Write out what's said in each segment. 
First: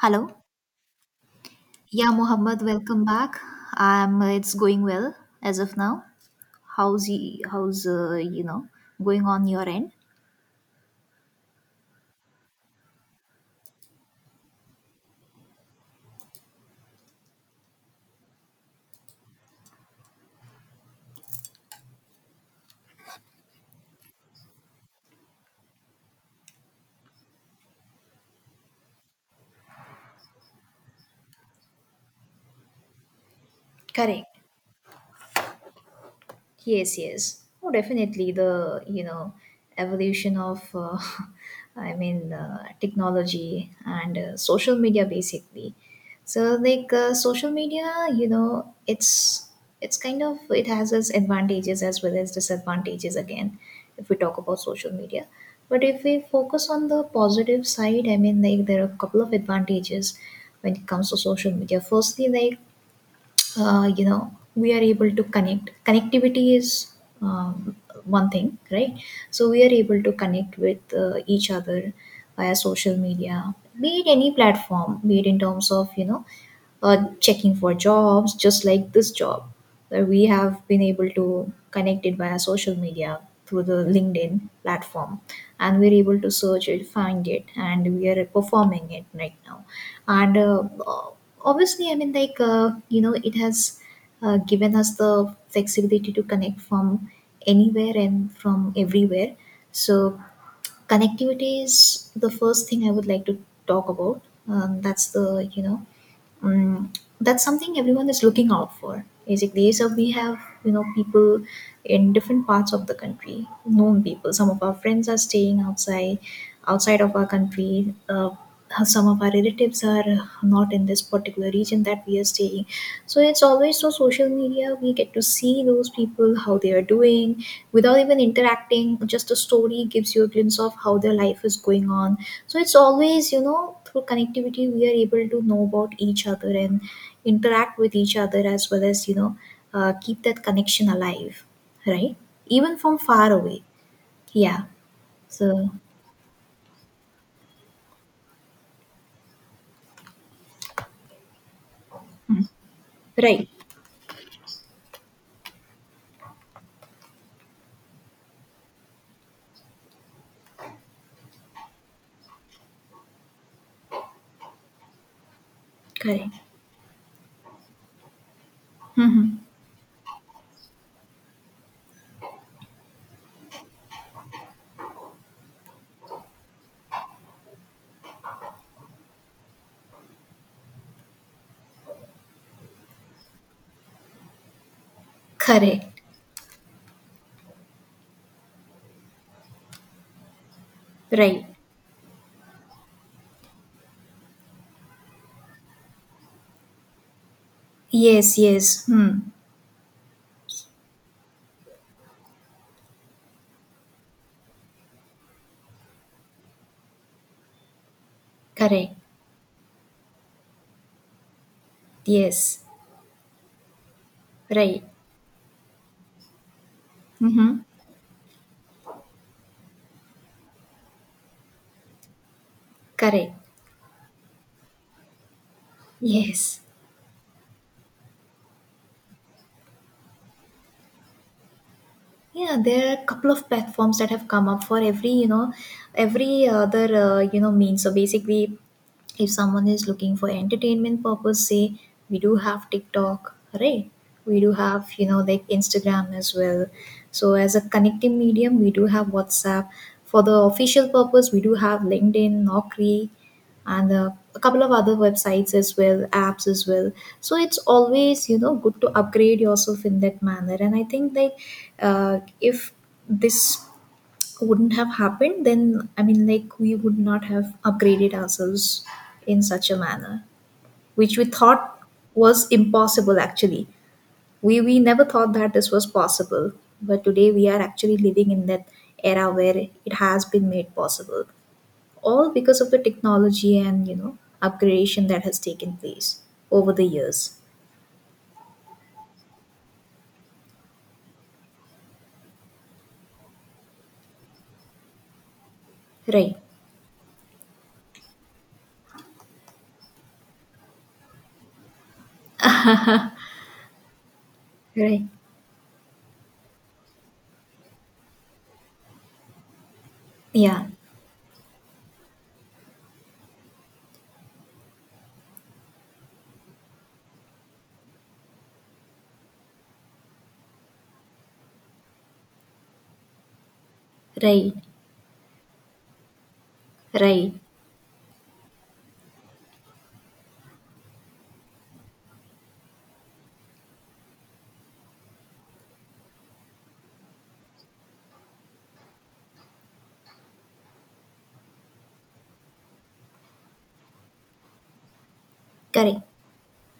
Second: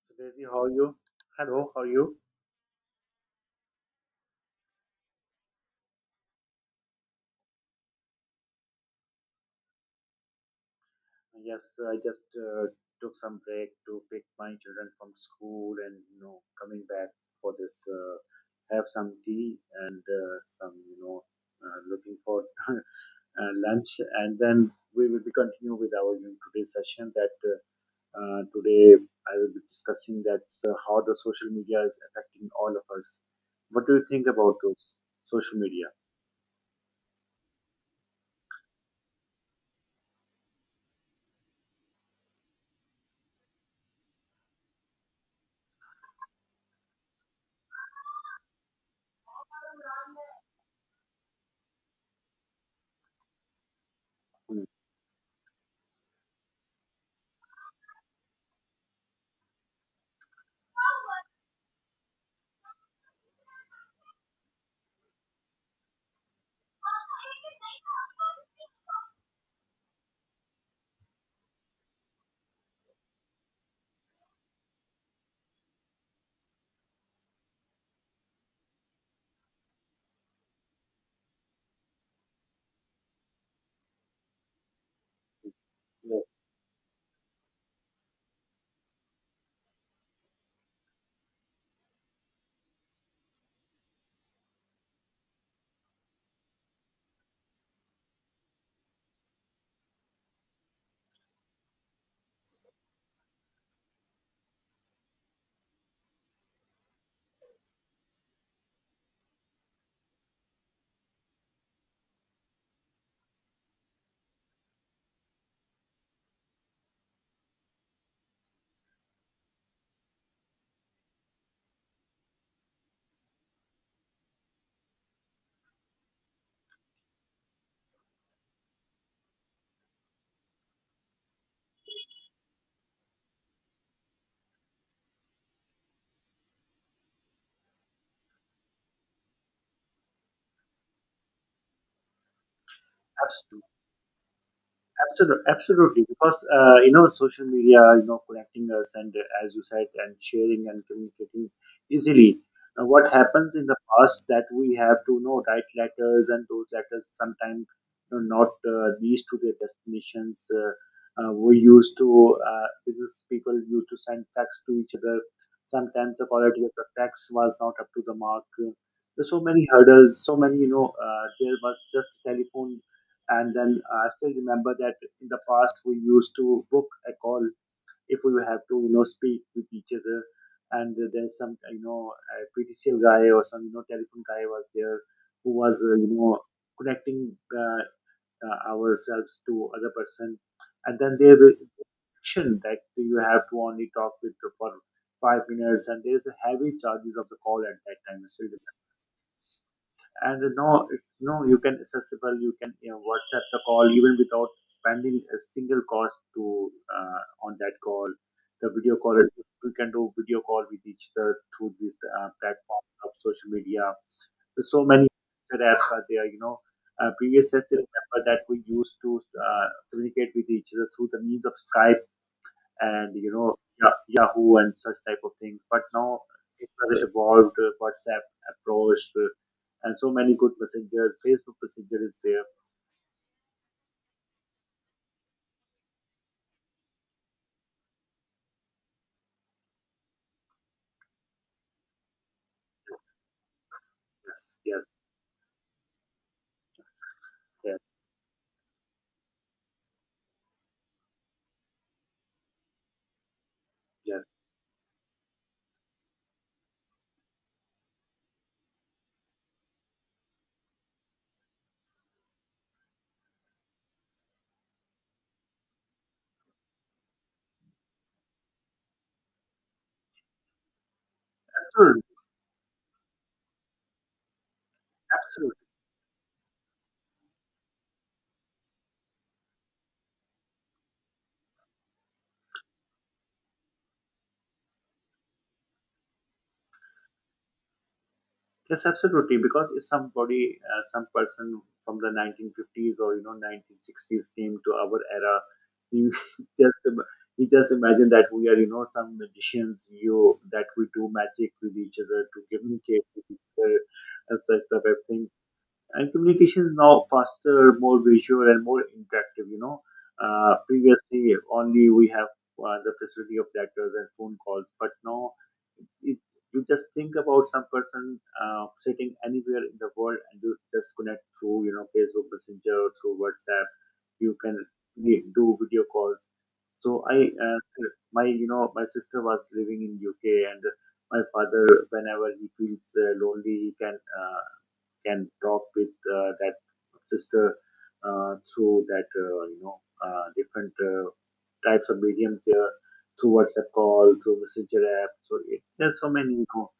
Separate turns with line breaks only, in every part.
So Daisy, how are you? Hello, how are
Yeah,
you?
Mohammed, welcome back. It's going well as of now. How's how's going on your end?
Yes, I just took some break to pick my children from school, and you know coming back for this have some tea and some looking for lunch, and then we will be continue with our you know, today's session that today I will be discussing that how the social media is affecting all of us. What do you think
Correct.
about those social media?
Yes, yes. Oh, definitely the evolution of, I mean, technology and social media basically. So like social media, you know, it's it's kind of it has its advantages as well as disadvantages again if we talk about
Mm,
social media. But if we focus on the positive side, I mean, like there are a couple of advantages when it comes to social media. Firstly, like we are able to connectivity is um, one thing, right? So we are able to connect with each other via social media, be it any platform, be it in terms of checking for jobs, just like this job that we have been able to connect it via social media through the LinkedIn platform, and we're able
yeah,
to search it, find it, and we are performing it right now. And obviously, I mean, like it has given us the flexibility to connect from anywhere and from everywhere. So connectivity is the first thing I would like to talk about. That's the you know Mm, That's something everyone is looking out for. Basically, so we have people in different parts of the country, known people. Some of our friends are staying outside of our country. Some of our relatives are not in this particular region that we are staying. So it's always through social media we get to see those people how they are doing without even interacting. Just a story gives you a glimpse of how their life is going on. So it's always through connectivity we are able to know about each other and interact with each other as well as keep that connection alive, right, even from far away.
absolutely.
Yeah.
Absolutely,
So,
absolutely. Because you know, social media, you know, connecting us and as you said, and sharing and communicating easily. Now, what
right.
happens in the past that we have to you know write letters, and those letters sometimes you know, not reach to their destinations. We used to business people used to send texts to each other. Sometimes the
Correct.
quality of the text was not up to the mark. There's
Mm-hmm.
so many hurdles, so many there was just telephone, and then I still remember that in the past we used to book a call if we have to, you know, speak with each other. And there's some, you know, a PTCL guy or some, you know, telephone guy was there who was,
Correct.
you know, connecting ourselves to other person. And then there
Right.
will restriction that you have to only talk with for 5 minutes, and there is a heavy charges of the call at that time. I
Yes,
still
yes. Hmm.
and no, it's no you can accessible, you can you know, whatsapp the call even without spending a single cost to uh, on that call, the
Correct.
video call. We can do video call with each other through this
Yes.
platform of social media. There's
Right.
so many other apps are there you know previous
Mm-hmm.
I still remember that we used to communicate with each other through the means of Skype and
Correct.
you know Yahoo and such type of things. But now
Yes.
it has evolved. WhatsApp approached, and so many good messengers. Facebook Messenger is there.
Yeah, there are a couple of platforms that have come up for every, every other, means. So basically, if someone is looking for entertainment purpose, say, we do have
Yes,
TikTok, right? We do
yes,
have,
yes,
like Instagram as well. So as a
yes,
connecting medium, we do have WhatsApp. For the official purpose, we do have LinkedIn, Naukri, and
yes.
a couple of other websites as well, apps as well. So it's always good to upgrade yourself in that manner. And I think, like, if this wouldn't have happened, then I mean, like, we would not have upgraded ourselves in such a manner which we thought
Absolutely,
was impossible. Actually, we never thought that
absolutely.
this was possible, but today we are actually living in that era where it has been made possible, all because of the technology and upgradation that has taken place over the years.
Yes, absolutely. Because if somebody, some person from the 1950s or you know 1960s came to our era, you
Right.
just im- you just imagine that we are you know some magicians. You that we do magic with each other to communicate with each other and such type of
Right.
thing, and communication is now faster, more visual, and more interactive. You know,
Yeah.
previously only we have the facility of letters and phone calls, but now it, you just think about some person sitting anywhere in the world, and you just connect through you know Facebook Messenger or through WhatsApp. You
Right.
can do video calls. So
Right.
my you know my sister was living in UK, and my father whenever he feels lonely, he can. Can talk with that sister through that you know different types of mediums there, through WhatsApp call, through Messenger app. So it, there's
Correct.
so many. You know,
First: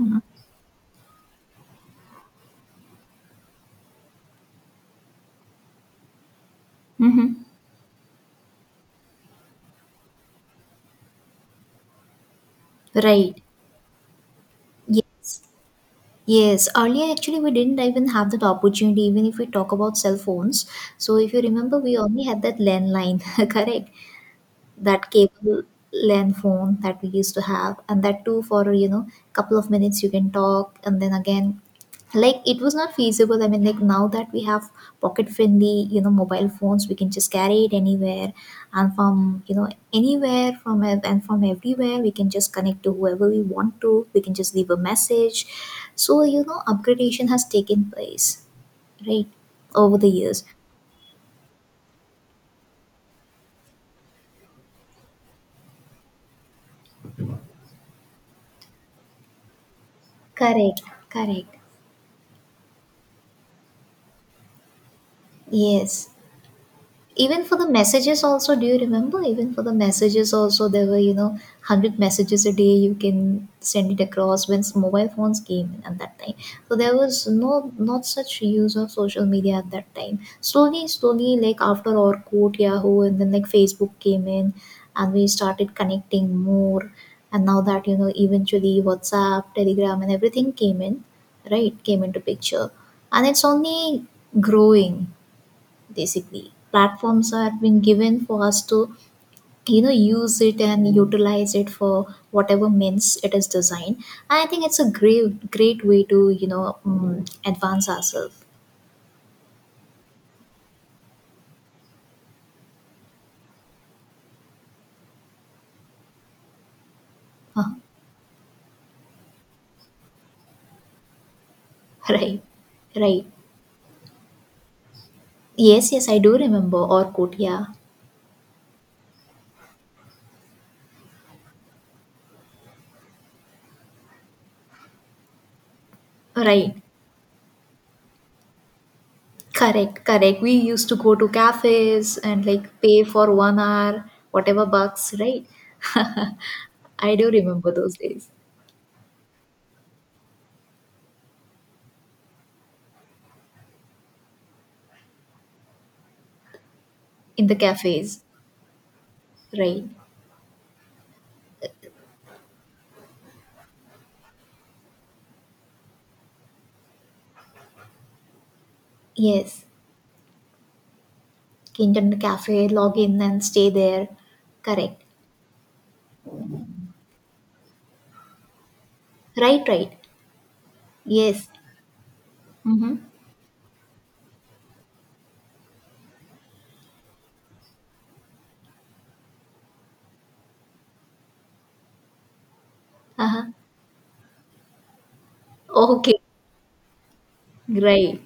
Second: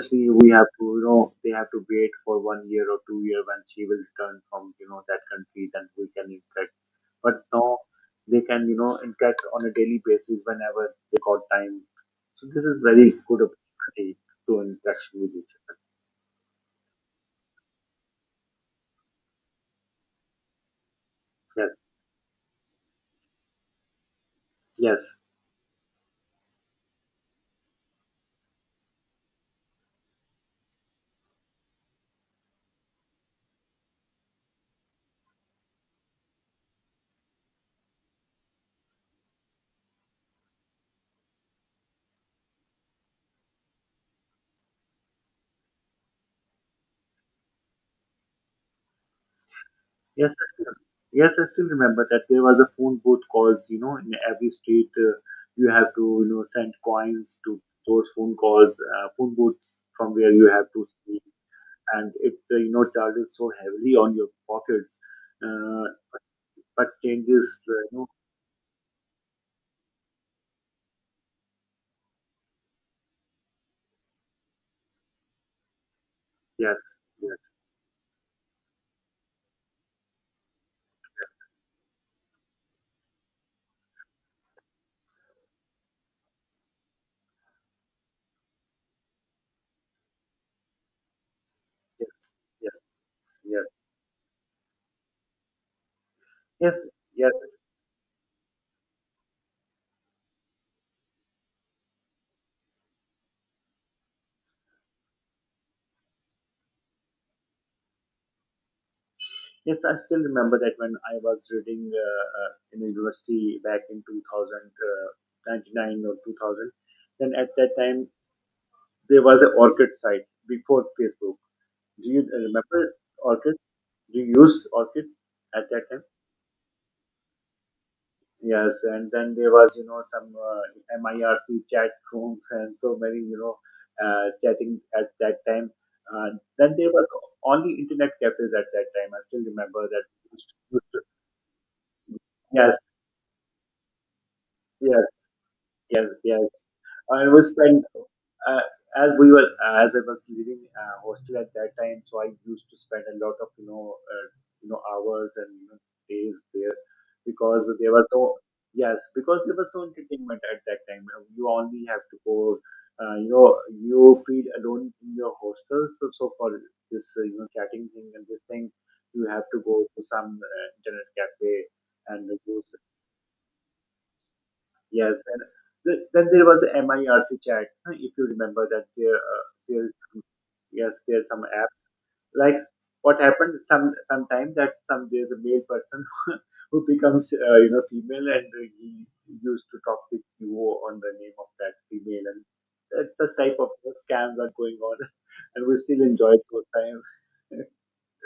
Mm-hmm.
we have to you know they have to wait for 1 year or 2 year when she will return from you know that country, then we can interact.
Mm-hmm.
But now they can you know interact on a daily basis whenever they got time. So this is very
Right.
good opportunity to
Ye-
interaction with each
yes, earlier actually we didn't even have that opportunity, even if we talk about cell phones. So if you
other.
remember,
Yes,
we only had that landline correct, that
yes.
cable LAN phone that we used to have, and that too for couple of minutes you can talk, and then again, like, it was not feasible. I mean, like now that we have pocket friendly mobile phones, we can just carry it anywhere, and from anywhere and from everywhere we can just connect to whoever we want to. We can just leave a message. So, upgradation has taken place, right, over the
Yes,
years.
I still, yes, I still remember that there was a phone booth calls. You know, in every street, you have to you know send coins to those phone calls, phone booths from where you have
Correct.
to speak,
Correct.
and it you know charges so heavily on your pockets. Uh,
Yes.
but
Even for
changes,
the
you know,
messages also, do you remember, even for the messages also, there were 100 messages a day you can send it across when mobile phones came in at that time. So
yes,
there was
yes,
no, not such use of social media at that time. Slowly, slowly, like, after Orkut, Yahoo, and then like Facebook came in, and we started connecting more. And now that eventually WhatsApp, Telegram, and everything came in, right, came into
yes,
picture.
yes,
And it's
yes,
only growing. Basically,
yes,
platforms
yes.
are being given for us to use it and utilize it for whatever means it is designed. And I think it's a great, great way to advance ourselves.
Yes, I still remember that when I was reading in university back in 2000 99 or 2000, then at
Huh.
that time there was an Orchid site before Facebook. Do you
Right.
remember
Right.
Orchid? Do you use Orchid at that
Yes,
time?
yes. I do remember Orkut, yeah.
Yes, and then there was you know some MIRC chat rooms and so many you know chatting at that time. Uh,
Right.
then there was only internet cafes at that time. I still remember
Correct.
that.
Correct. We
Used-
used
used
to
to-
go to cafes and, like,
Yes,
pay for 1 hour, whatever bucks,
yes,
right?
yes, yes.
I
I
do
was
remember
spend
those days.
as we were as I was living hostel at that time, so I used to spend a lot of you know hours and you know, days there
In the
because there was
cafes.
no yes because there was no
Right.
entertainment at that time. You only have to go. You know, you feel alone in your hostel. So, so for this, you know, chatting thing and this thing, you have to
Yes.
go to some internet cafe
Internet
and
cafe,
use.
log in and stay there. Correct.
Yes, and th then there was MIRC chat, huh, if you remember that
Right,
there,
right.
yes, there's some
Yes.
apps. Like
Mm-hmm.
what happened some sometime that some there's a male person who becomes you know female, and he used to talk with you on the name of that female, and such
Uh-huh.
type of scams are going on and we still
Okay.
enjoy those times.
Right.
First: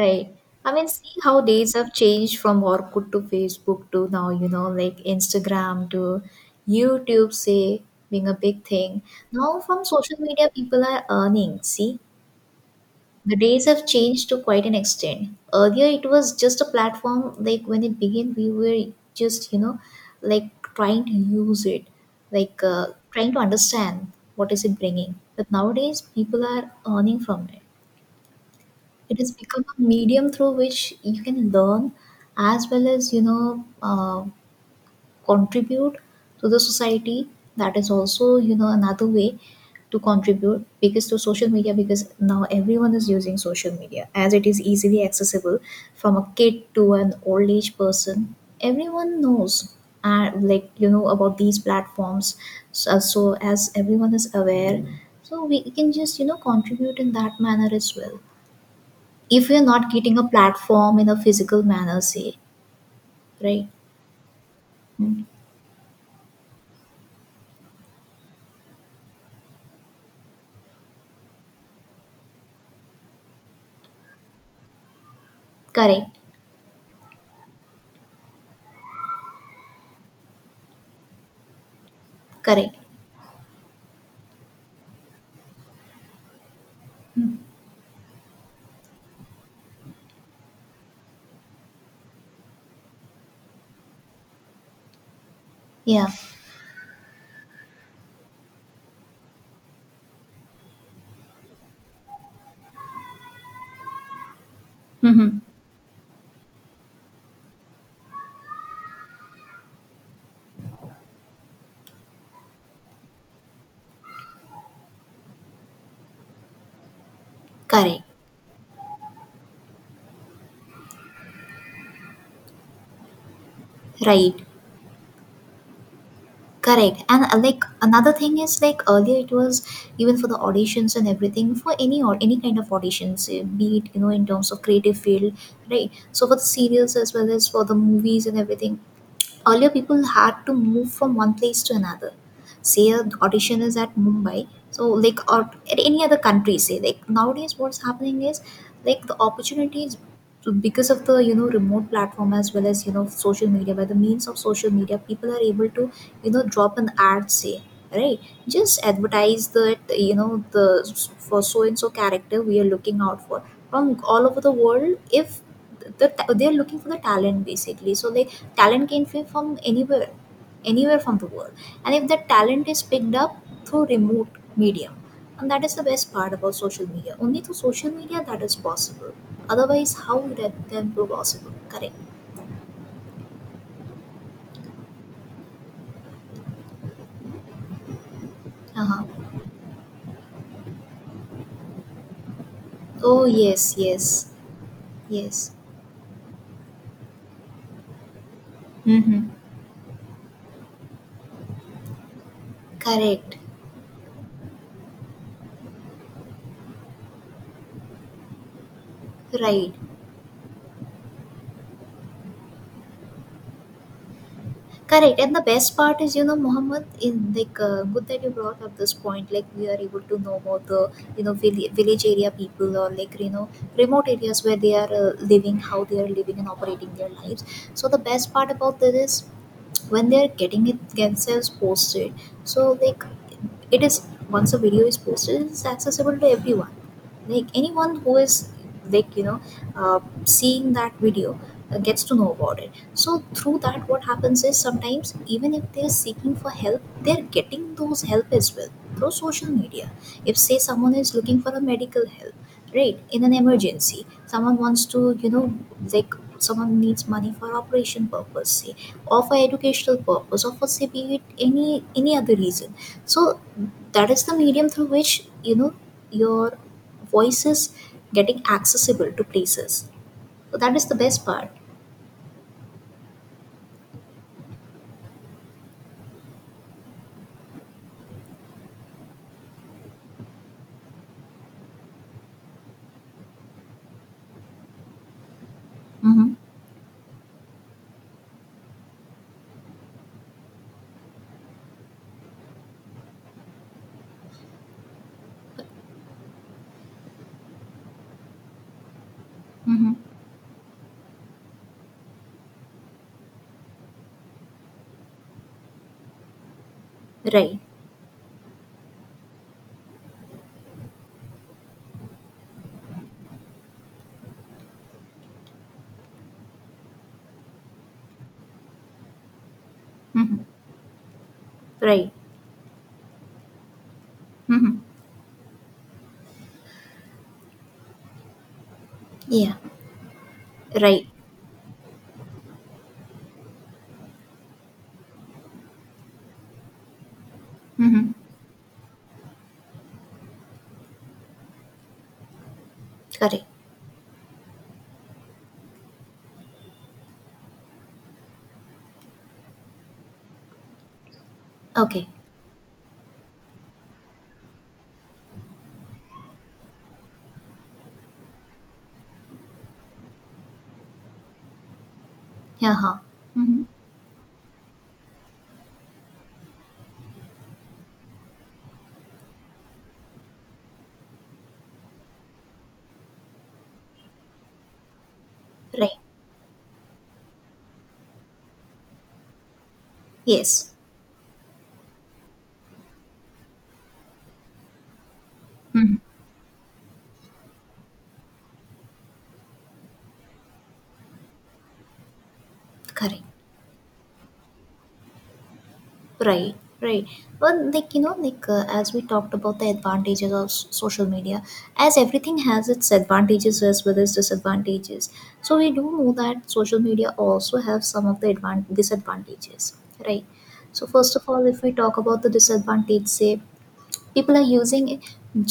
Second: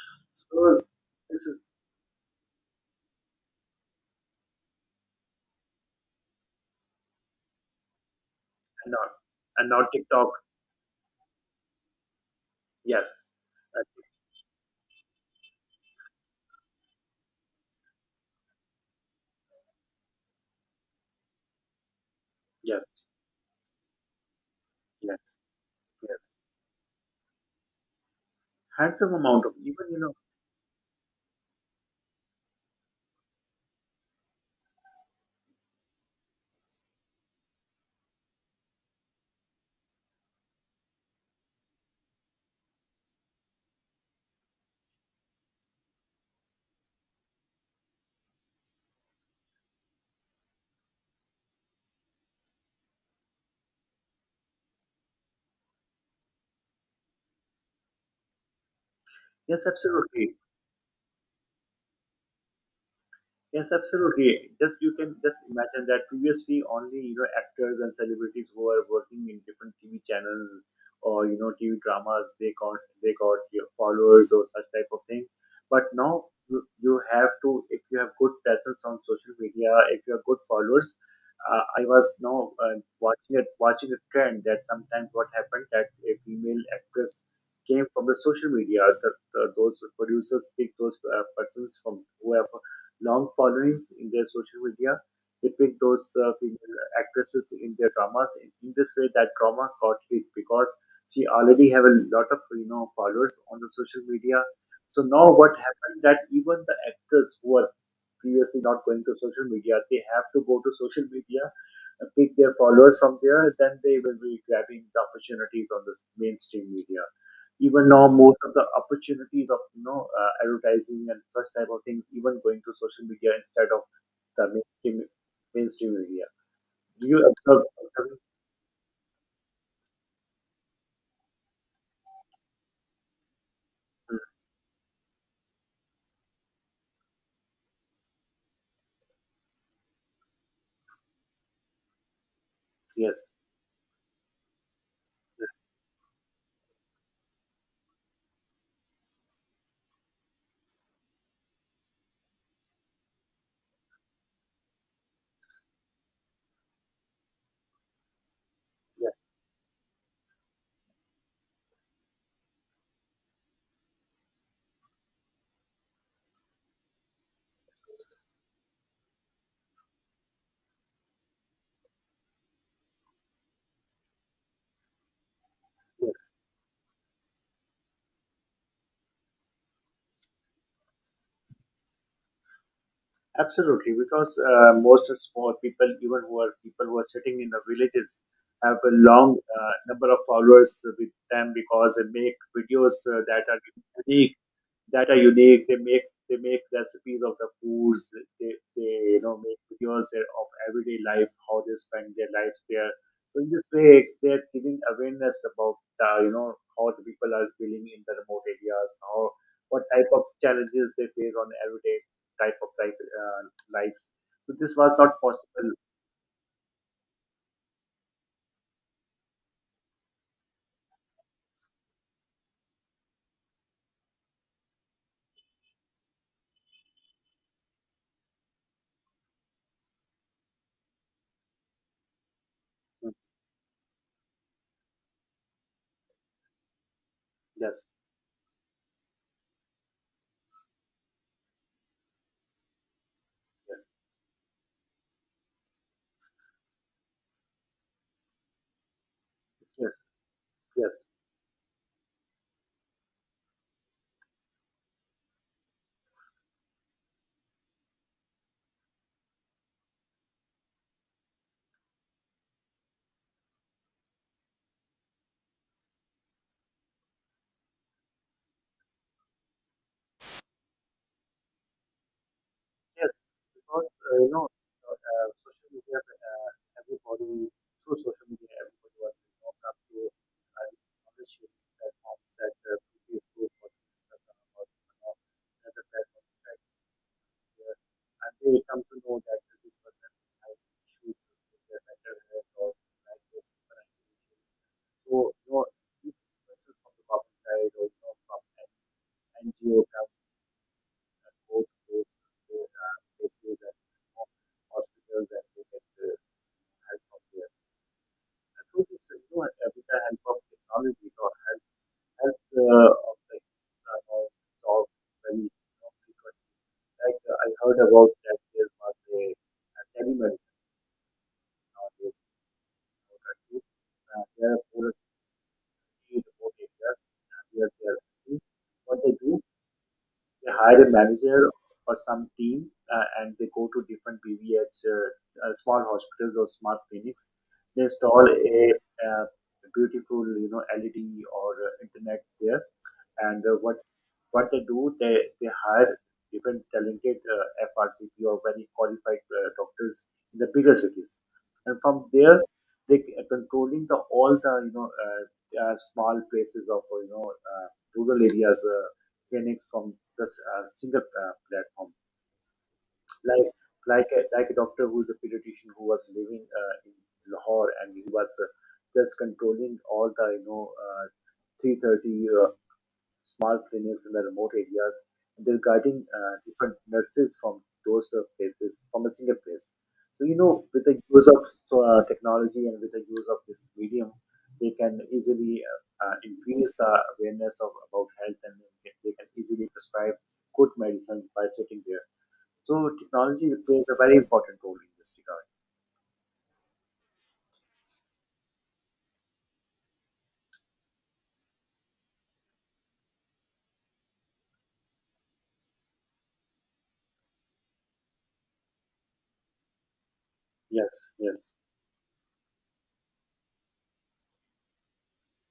Right. I
So
mean, see how
this is
days have changed from Orkut to Facebook to now, like Instagram to YouTube, say, being a big thing.
not
Now,
and
from
not
social
TikTok.
media, people are earning. See,
Yes,
the days
uh,
have changed to quite an extent. Earlier, it was just a platform. Like when it began, we were just like trying to use it, like
yes,
trying to understand what is it bringing.
yes,
But nowadays,
yes.
people are earning from it.
Handsome
It has
amount of
become a
even you know
medium through which you can learn, as well as contribute to the society. That is also another way to contribute, because to social media, because now everyone is using social media as it is easily accessible from a kid to an old age person. Everyone knows like about these platforms. So, as everyone is aware, so we can just contribute in that manner as well if we are
yes
not getting a
absolutely.
platform in a physical manner, say. Right.
Yes, absolutely. Just you can
Mm.
just imagine that previously only you know actors and celebrities who are working in different TV channels or you know TV dramas they got your followers or such type of thing. But
Correct.
now you have to if you have good presence on social media, if you have good followers. I was now
Correct.
watching a trend that sometimes what happened that a female actress
Hmm.
came from the social media. Those producers pick those persons from whoever long followings in their social media. They picked those
Yeah.
female actresses in their dramas. In this way, that drama got hit because she already have a lot of you know followers on the social media. So now
Mm-hmm.
what happened that even the actors who are previously not going to social media, they have to go to social media, pick their followers from there, then they will be grabbing the opportunities on this mainstream media, even
Correct.
now most of the opportunities of you know advertising and such type of things even going to social media instead of
Right.
the mainstream media.
Correct.
Do you
And like another
observe-
thing is, like, earlier it was, even for the auditions and everything, for any kind of auditions, be it
Mm,
in terms of creative field, right? So for the serials as well as for the movies and everything, earlier, people had to move from one place to another. Say an
yes,
audition is at Mumbai, so, like, or
yes,
at any other country. Say, like, nowadays, what's happening is, like, the opportunities, so because of the remote platform as well as social media. By the means of social media, people are able to drop an ad. Say, right, just
yes,
advertise that you know the for so and so character we are looking out for from all over the world, if the, they're looking for the talent basically. So like talent can be from anywhere, anywhere from the world. And if that talent is picked up through remote medium, and that is the best
yes,
part about social media. Only through social media that is possible, otherwise how would that then be possible? Correct.
absolutely. Because most of small people even who are people who are sitting in the villages have a
Uh-huh.
long number of followers with them because they make videos
Oh,
that are
yes, yes.
unique, that are
Yes.
unique. They make recipes of the foods. They you
Mm-hmm.
know make videos of everyday life, how they spend their lives there.
Correct.
So in this way, they're giving awareness about the, you know how the people are feeling in the remote areas, how
Right.
what type of challenges they face on everyday type of life lives. So this was
Correct.
not
And the
possible.
best part is, Mohammed, in like good that you brought up this point. Like we are able to know about the village area people or like remote areas where they are living, how they are living and operating their lives. So the best part about this is when they are getting it themselves posted. So like
Mm,
it is once a video is posted, it's accessible to everyone, like
yes,
anyone who is like uh, seeing that video gets to know about it. So through
yes,
that what happens is, sometimes even if they're seeking for help, they're getting those help as well through social media.
yes,
If, say, someone
yes.
is looking for a medical help, right, in an emergency, someone wants to, like, someone needs money for operation purpose, say, or for educational purpose, or for, say, be it any other reason. So that is the medium through which your voices getting accessible to places. So that is the best part.
Yes, because social media, everybody through social media, everybody was involved up to the knowledge sharing platforms that through Facebook or through Instagram or uh, other platforms
Mm-hmm.
that and they come to know that this person is having issues with their mental health, or like this parental issues. So you know, if person from the public side or you know from an NGO
Mm-hmm.
and both those places and uh, hospitals and they get the help from there.
Right.
I thought this is no, with the help of technology or help, help of like or solve very you know, frequent. Like I heard about that there was a
Mm-hmm.
telemedicine
Right.
nowadays in our country. There are
Mm-hmm.
more remote areas where they are active. What they do,
Yeah.
they hire a
Right.
manager or some team, and they go to different BVH, small hospitals or small clinics. They
Mm-hmm.
install a, uh beautiful, you know, LED or internet there. And
Correct.
what they do, they hire different talented FRCP or very qualified doctors in the bigger cities, and
Okay.
from there they are controlling the all the you know small places of you know rural areas. Clinics from the single platform.
Yeah. Huh.
Like
Mm-hmm.
like a doctor who is a pediatrician who was living in Lahore, and he was just controlling all the you know 330 small clinics in the remote areas. And they're
Right.
guiding different nurses from those sort of places, from a single place. So, you know,
Yes.
with the use of technology and with the use of this medium, they can easily
Mm-hmm.
increase the awareness of about health and they can easily prescribe good medicines by sitting there. So,
Correct.
technology plays a very important role in this regard.
Right, right. Well, like, like as we talked about the advantages of social media, as everything has its advantages as well as disadvantages. So we do know that social media also have some of the disadvantages, right? So
Yes,
first of all,
yes,
if we talk about the disadvantage, say people are using it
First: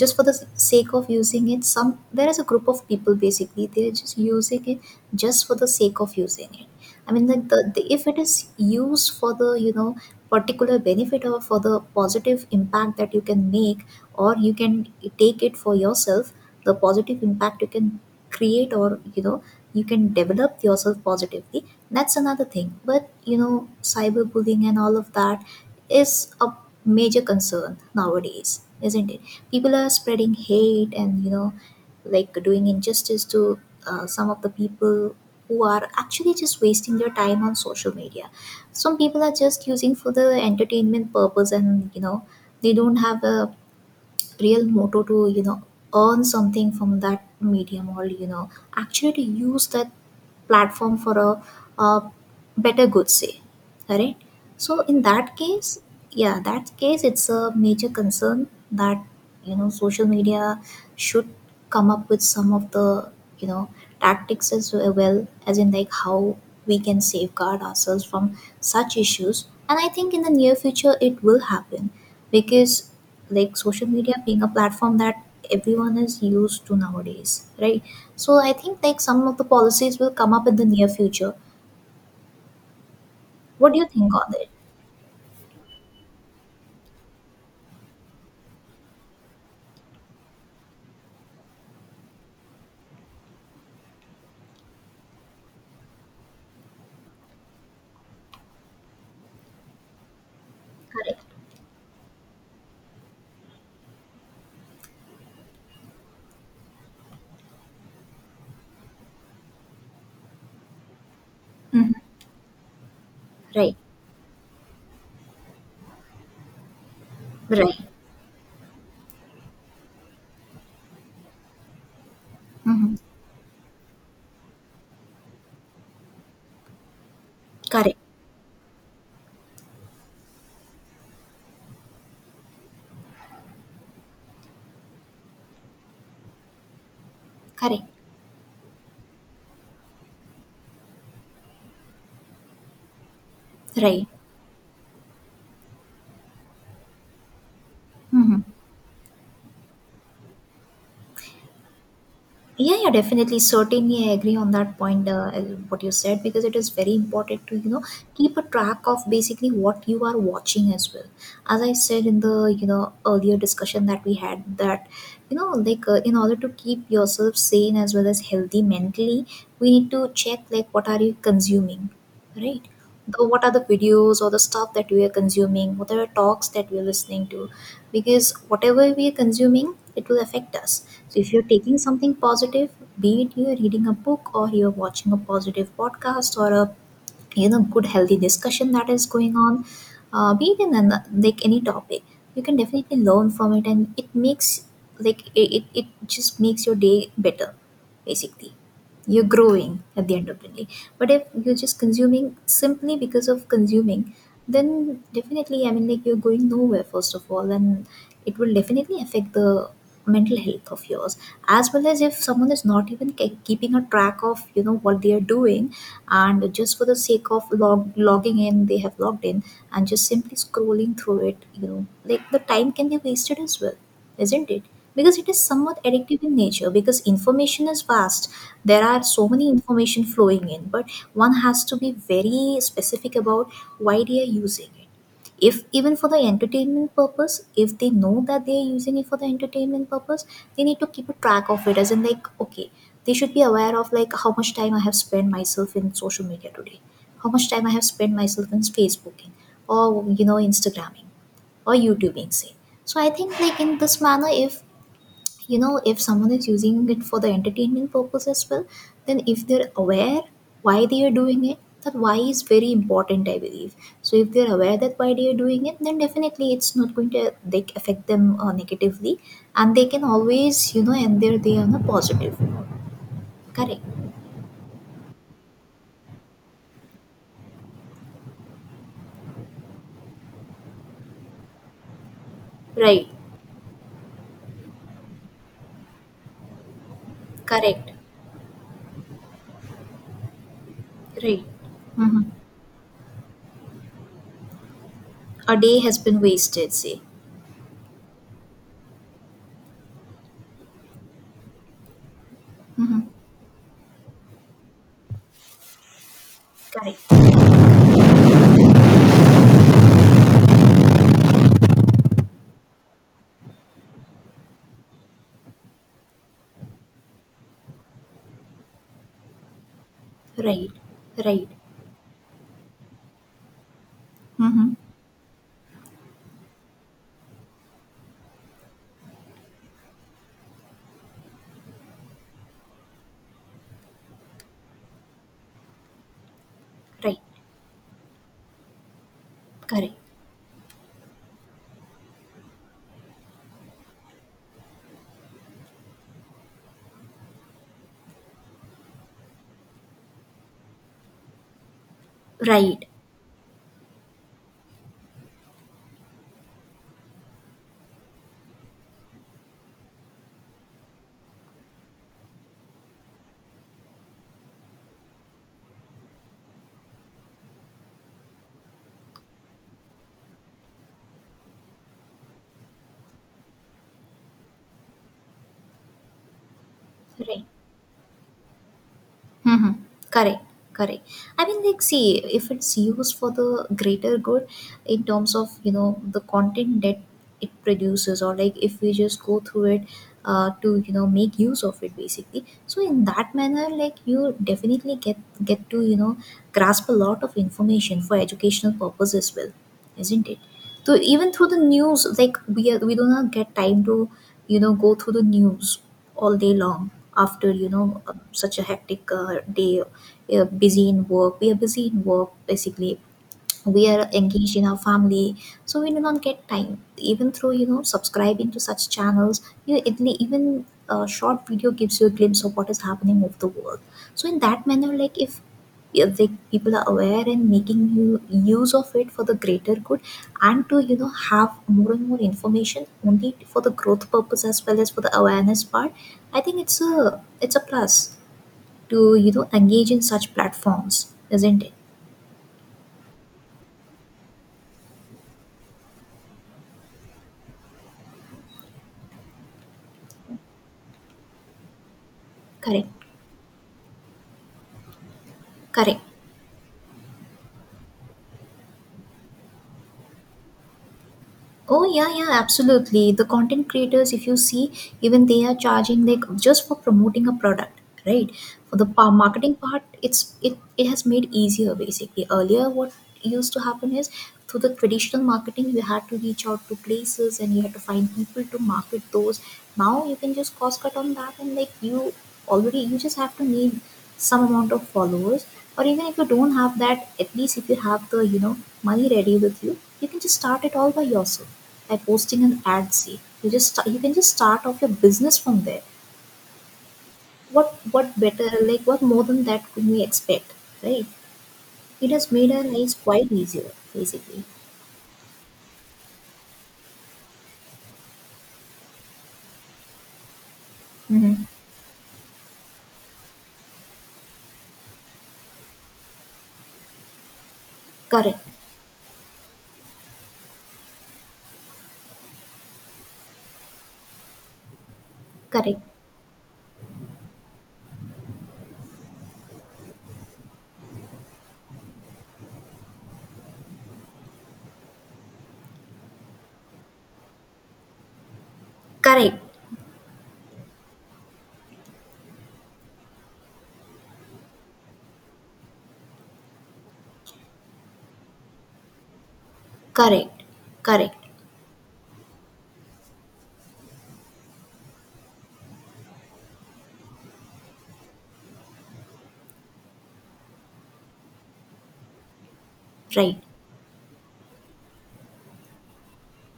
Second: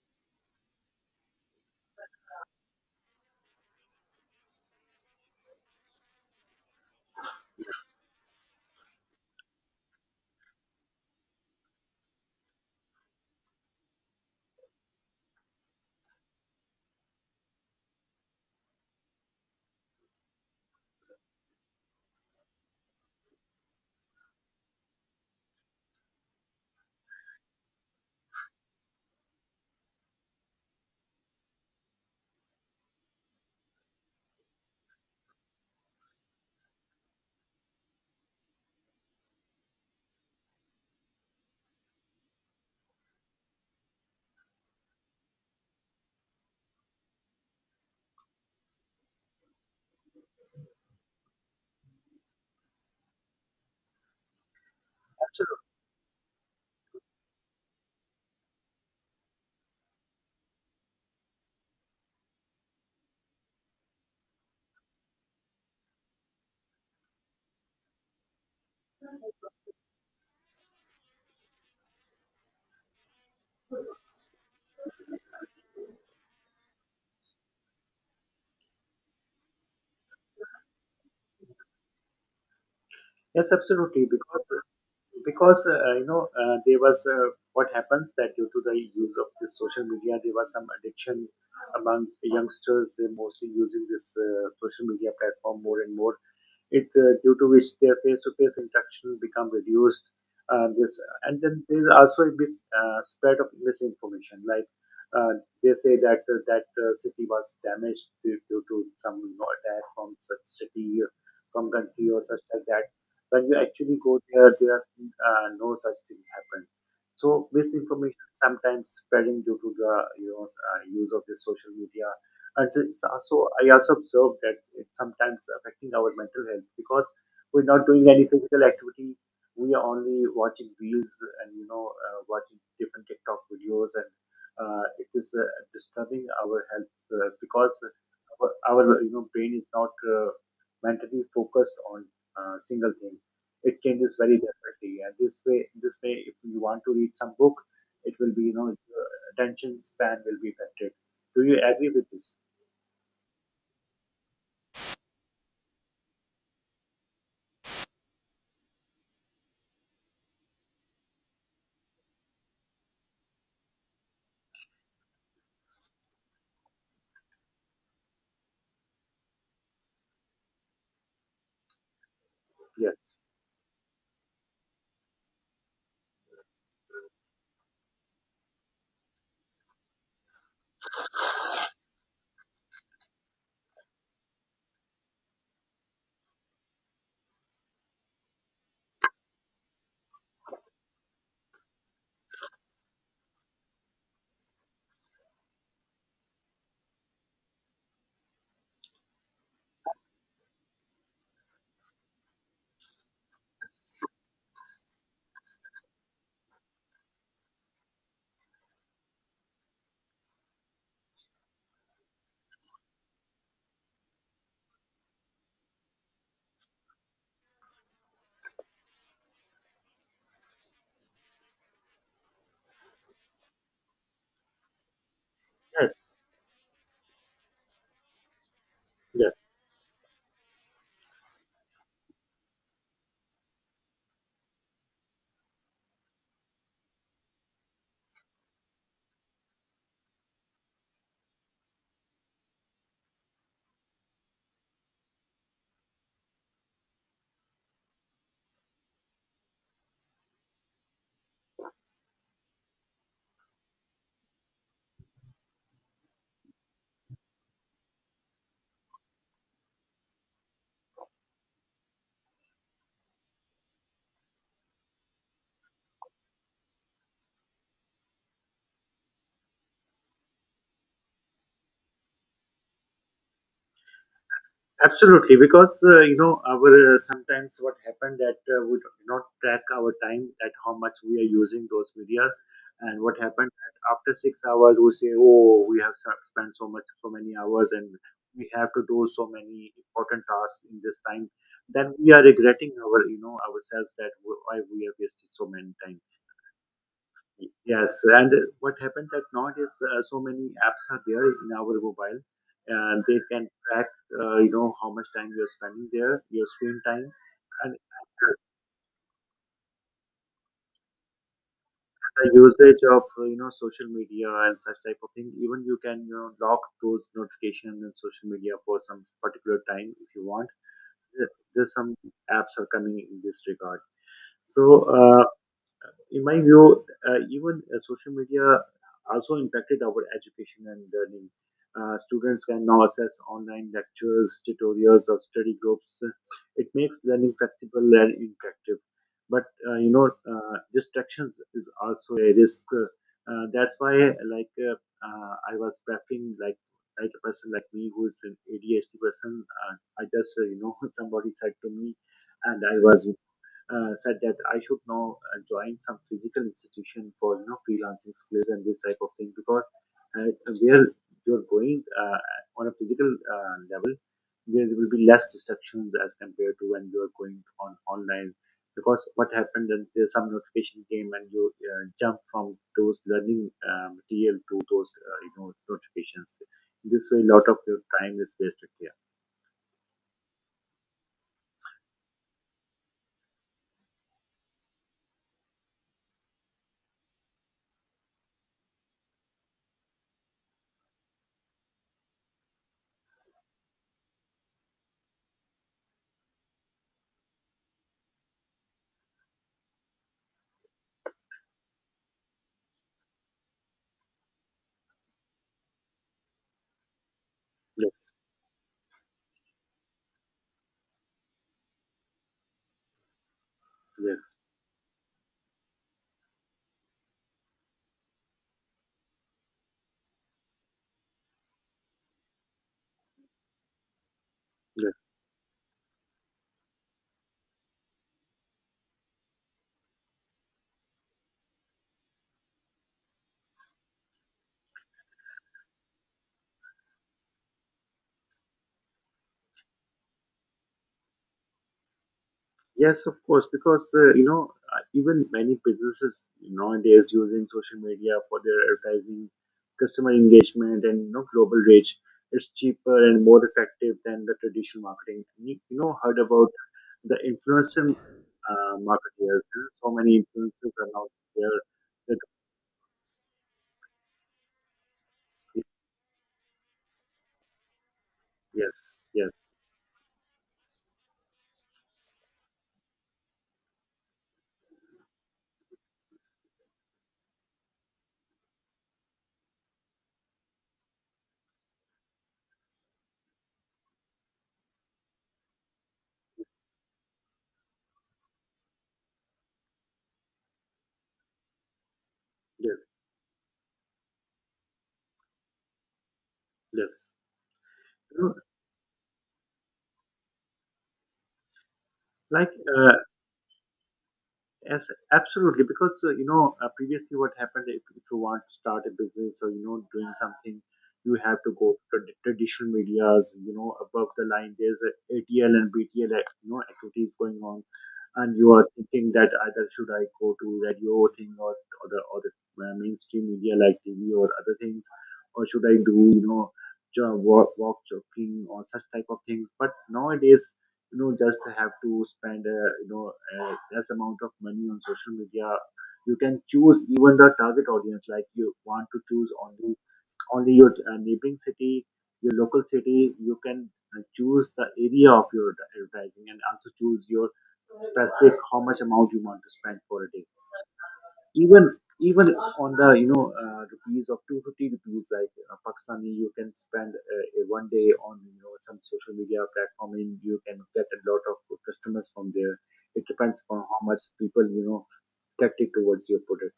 just for the sake of using it some, there is a group of people basically, they're just using it just for the sake of using it. I mean like the
yes,
if it is used for the you know particular benefit, or for the positive impact that you can make, or you can take it for yourself, the positive impact you can create, or you know, you can develop yourself positively, that's another thing. But you know, cyberbullying and all of that is a major concern nowadays, isn't it? People are spreading hate and, you know, like doing injustice to some of the people who are actually just wasting their time on social media. Some people are just using for the entertainment purpose and, you know, they don't have a real motto to, you know, earn something from that medium or, you know, actually to use that platform for a better good, say. Right, so in that case, yeah, that case it's a major concern that, you know, social media should come up with some of the, you know, tactics as well as in like how we can safeguard ourselves from such issues. And I think in the near future it will happen, because like social media being a platform that everyone is used to nowadays, right? So I think like some of the policies will come up in the near future.
Yes,
What do you
absolutely.
think on
Because
it?
because uh, you know there was what happens that due to the use of this social media, there was some addiction among youngsters. They're mostly using this social media platform more and more it due to which their face-to-face interaction become reduced. This
Correct.
And then there is also a spread of misinformation, like, uh, they say that city was damaged due to some, you know, attack from such city, or from
Hmm.
country, or such like that. When you
Right,
actually go there, there are, no such thing happened. So
right.
misinformation sometimes spreading due to the you know use of the social media, and
hmm
it's also, I also observed that it's sometimes affecting our mental health because we're not
Correct,
doing any physical activity. We are only watching reels and you know watching different TikTok videos, and it is disturbing our health because
correct.
our, you know, brain is not mentally focused on single thing. It
Right.
changes very rapidly, and this way, if you want to read some book, it will
Hmm.
be, you know, your attention span will be affected. Do you agree with this?
Yeah, yeah, definitely. Certainly, I agree on that point. What you said, because it is very important to, you know, keep a track of basically what you are watching as well. As I said in the, you know, earlier discussion that we had, that you know like in order to keep yourself sane as well as healthy mentally, we need to check like what are you consuming, right?
Yes,
The, what are the videos or the stuff that we are consuming? What are the talks that we are listening to? Because whatever we are consuming, it will affect us. So if you're taking something positive, be it you're reading a book or you're watching a positive podcast or a, you know, good healthy discussion that is going on, be it in an, like any topic, you can definitely learn from it, and it makes, like it just makes your day better, basically. You're growing at the end of the day. But if you're just consuming simply because of consuming, then definitely, I mean like, you're going nowhere first of all, and it will definitely affect the mental health of yours. As well, as if someone is not even keeping a track of, you know, what they are doing, and just for the sake of logging in they have logged in, and just simply scrolling through it, you know, like the time can be wasted as well, isn't it? Because it is somewhat
yes,
addictive in nature, because information is vast. There are so many
yes,
information flowing in, but one has to be very specific about why they are using it. If even for the entertainment purpose, if they know that they are using it for the entertainment purpose, they need to keep a track of it, as in like okay, they should be aware of like how much time I have spent myself in social media today, how much time I have spent myself in facebooking, or you know, instagramming, or youtubing, say. So I think like in this manner, if you know, if someone is using it for the entertainment purpose as well, then if they're aware why they are doing it, that why is very important, I believe. So if they're aware that why they are doing it, then definitely it's not going to like affect them negatively, and they can always, you know, end their day on a positive note. Correct.
absolutely. Because you know, our, sometimes what happened that we do not track our time that how much we are using those media, and
Right.
what happened that after 6 hours we say, oh, we have spent so much, so many hours,
Correct.
and we have to do so many important tasks in this time.
Right.
Then we
Mm-hmm.
are regretting our, you know, ourselves that why we are wasting so
A
many
day has
time.
been wasted, say.
Yes, and what happened that nowadays so many apps are there in our mobile, and
Mm-hmm.
they can track you know how much time you are spending there, your screen time,
Correct.
and the usage of you know social media and such type of thing. Even you can you know lock those notifications in social media for some particular time if you want.
Right, right.
There's some apps are coming in this regard. So.
Mm-hmm.
Uh, in my view, even social media also impacted our education and learning. Students can now access online lectures, tutorials, or study groups. It makes
Right.
learning flexible and interactive. But you
Correct.
know, distractions is also a risk. That's why, like, I was prepping like a person like me who is an ADHD person. I just you know somebody said to me, and I
Right,
was said that I should now join some physical institution for you know freelancing skills and this type of thing because, uh, where you're going on a physical level, there will be less distractions as compared to when you're going on online. Because what happened that there's some notification came and you jump from those learning material to those you know notifications. This way, a
right.
lot of your time is wasted here.
Mm-hmm. Correct, correct. I mean, like, see, if it's used for the greater good in terms of, you know, the content that it produces, or like if we just go through it to, you know, make use of it basically. So, in that manner, like, you definitely get to, you know, grasp a lot of information for educational purpose as well, isn't it? So, even through the news, like, we do not get time to, you know, go through the news all day long after
Yes,
such a hectic day. Busy in work, we are busy in work basically, we are
yes,
engaged in our family, so we do not get time. Even through, you know, subscribing to such channels, you at even a short video gives you a glimpse of what is happening of the world. So in that manner,
yes.
like if the people are aware and making you use of it for the greater good, and to, you know, have more and more information only for the growth purpose as well as for the awareness part, I think it's a plus to, you know, engage in such platforms, isn't it?
Yes, of course, because you know even many businesses nowadays using social media for their advertising, customer engagement, and you know global reach. It's
Correct,
cheaper and more effective than the traditional marketing. You know,
correct.
heard about the influencer marketers. You know, so many influencers are now there.
Oh yeah,
that-
yeah, absolutely. The content creators, if you see, even they are charging like just for promoting a product, right? For the
Yes, yes,
marketing part, it has made easier basically. Earlier, what used to happen is through the traditional marketing, you had to reach out to places and you had to find people to market those. Now you can just cost cut on that, and like you already, you just have to need some amount of followers, or even if you don't have that, at least if you have the, you know, money ready with you, you can just start it all by yourself by posting an
yes,
ad. See, you just you can just start off your business from there.
yes.
What
You know,
better, like what more than that could we expect? Right, it has
like
made our lives quite easier basically.
yes, absolutely. Because you know, previously what happened if you want to start a business or you know doing something, you have
Mm-hmm.
to go to the traditional media's. You know, above the line, there's a ATL and BTL, you know, activities going on, and
Correct,
you are thinking that either should I go to radio thing or other mainstream media like TV or other things, or should I
correct,
do you know walk jogging or such type of things. But nowadays, you know, just have to spend a, you know, a less amount of money on social media. You can choose even the target audience, like you want to choose
correct,
only your neighboring city, your local city. You can choose the area of your advertising and also choose your specific how much amount you want to spend for a day.
correct, correct.
Even on the you know rupees of 250 rupees like pakistani you can spend a one day on you know some social media platform and you can get a lot of customers from there. It
Right.
depends on how much people you know tactic towards your product.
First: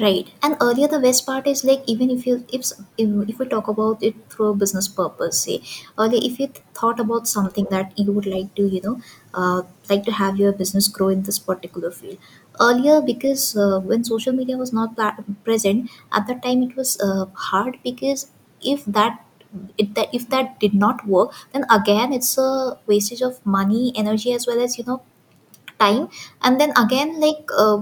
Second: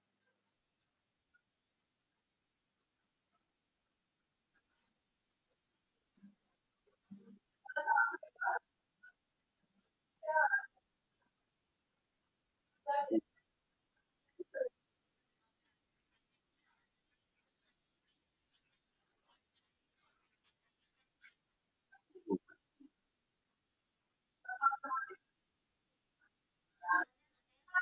Right. And earlier, the best part is like, even if you if we talk about it through a business purpose, say earlier if you thought about something that you would like to, you know, uh, like to have your business grow in this particular field. Earlier, because when social media was not present at that time, it was hard because if that, it, that if that did not work, then again it's a wastage of money, energy, as well as you know, time. And then again like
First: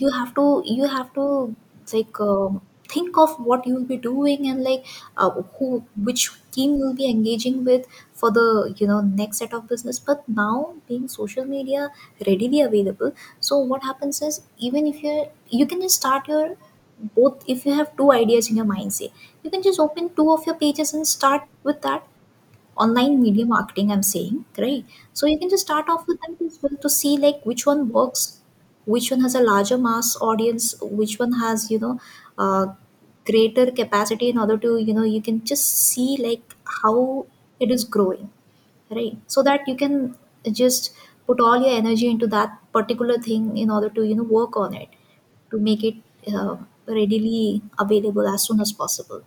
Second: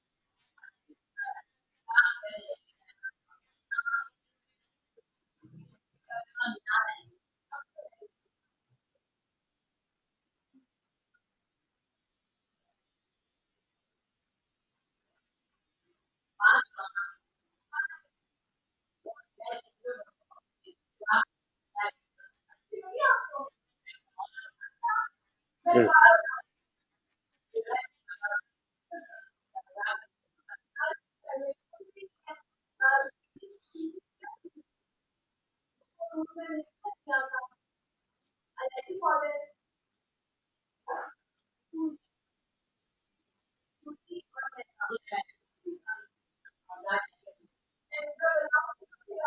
you have to, you have to like think of what you'll be doing, and like, uh, who, which team you'll be engaging with for the, you know, next set of business. But now, being social media readily available, so what happens is, even if you're, you can just start your both, if you have two ideas in your mind, say, you can just open two of your pages and start with that, online media marketing, I'm saying, right? So you can just
Yes,
start off with that as well to see like which one works, which one has a larger mass audience, which one has, you know, uh, greater capacity in order to, you know, you can just see like how it is growing, right? So that you can just put all your energy into that particular thing in order to, you know, work on it to make it uh, readily available as soon as possible.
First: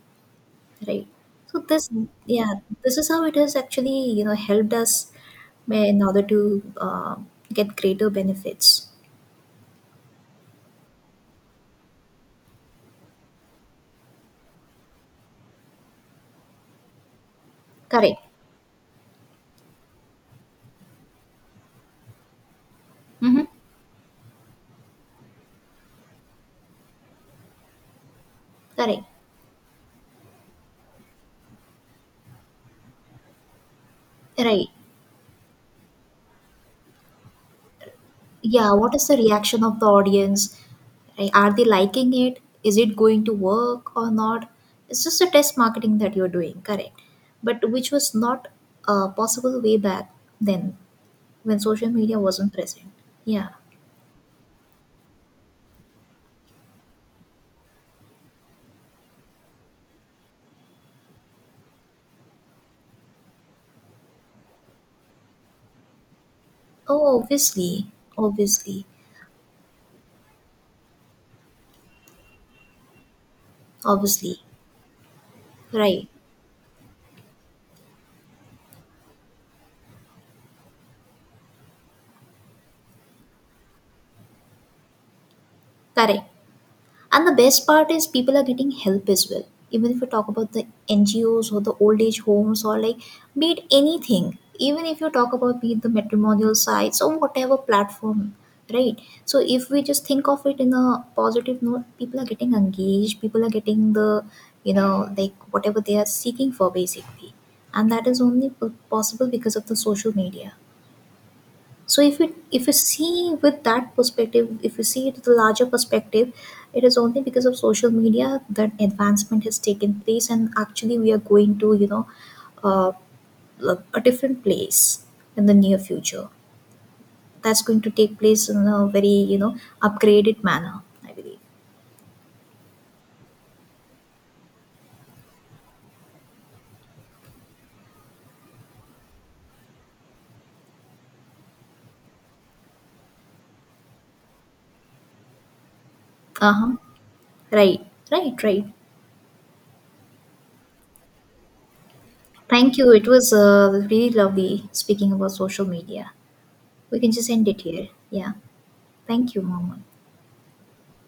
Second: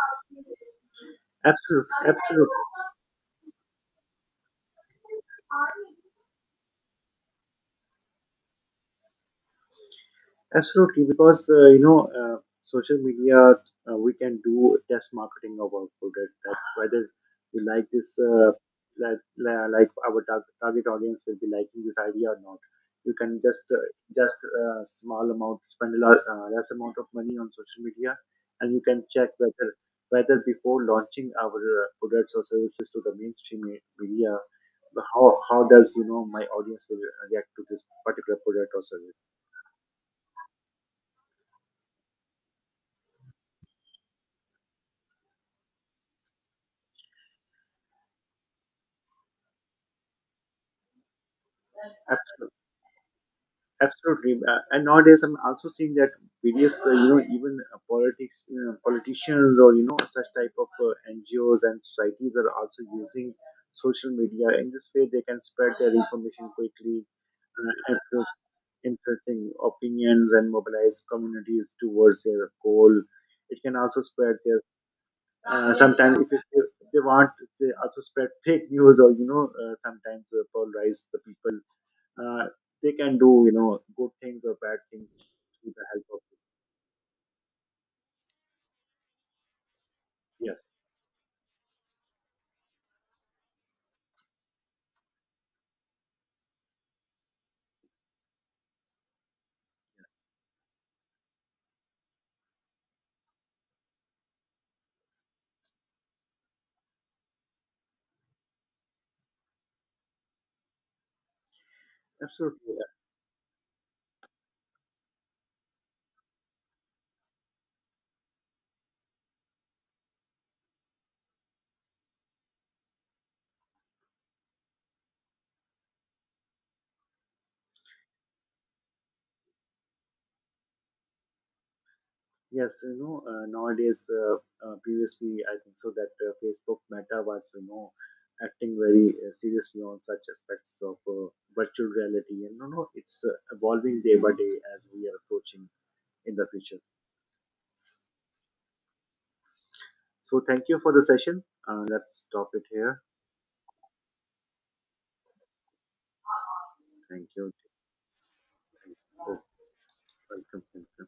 Right. So this,
absolutely,
yeah,
absolutely.
this is how it has actually, you know, helped us in order to get greater benefits.
Absolutely, because you know, social media, we can do test marketing of our product. That whether we like this,
Correct.
like our target audience will be liking this idea or not. You can
Mm-hmm.
just small amount, spend a lot, less amount of money on social media, and you
Correct.
can check whether, before launching our products or services to the mainstream media,
Right.
how does you know my audience will react to this particular product
Yeah.
or
What is the
service?
reaction of the audience? Right. Are they liking it? Is it going to work or not? It's just a test marketing that you're doing. Correct. But which was not possible way back then, when social media
Absolutely.
wasn't present. Yeah.
Absolutely, and nowadays I'm also seeing that various, you know, even, politicians, or you know, such type of NGOs and societies are also using social media. In this way, they can spread their information quickly,
Oh, obviously.
uh, influ-
Obviously.
influencing opinions and mobilize communities towards their goal. It can also spread
Obviously.
their.
Right,
Sometimes, if, it, if they want, they also spread fake news, or you know, sometimes polarize the people, uh, they can do you know good things or bad things with the help of
correct.
this.
And the best part is people are getting help as well. Even if you talk about the
Yes,
NGOs or the old age homes, or like be it anything, even if you talk about be it the matrimonial sites or whatever platform, right? So if we just
yes,
think of it in a positive note, people are getting engaged, people are getting the, you know, like whatever they are seeking for basically. And that is only possible because of the social media. So if you, if you
absolutely. uh,
see with that perspective, if you see it with the larger perspective, it is only because of social media that advancement has taken place, and actually we are going to, you know, uh, a different place in the near future, that's going to take place in a very, you know, upgraded manner, I believe.
Yes, you know previously I think so that Facebook Meta was you know acting very seriously on such aspects of virtual reality, and no, no, it's evolving day by day as we are approaching in the
Uh-huh.
future.
Right. Right, right.
So thank you for the session. Let's stop it
Thank you,
here.
it was really lovely speaking about social media. We can
Thank
just end
you.
it here, yeah.
Thank you.
Thank
Oh,
you, mama.
welcome. Welcome.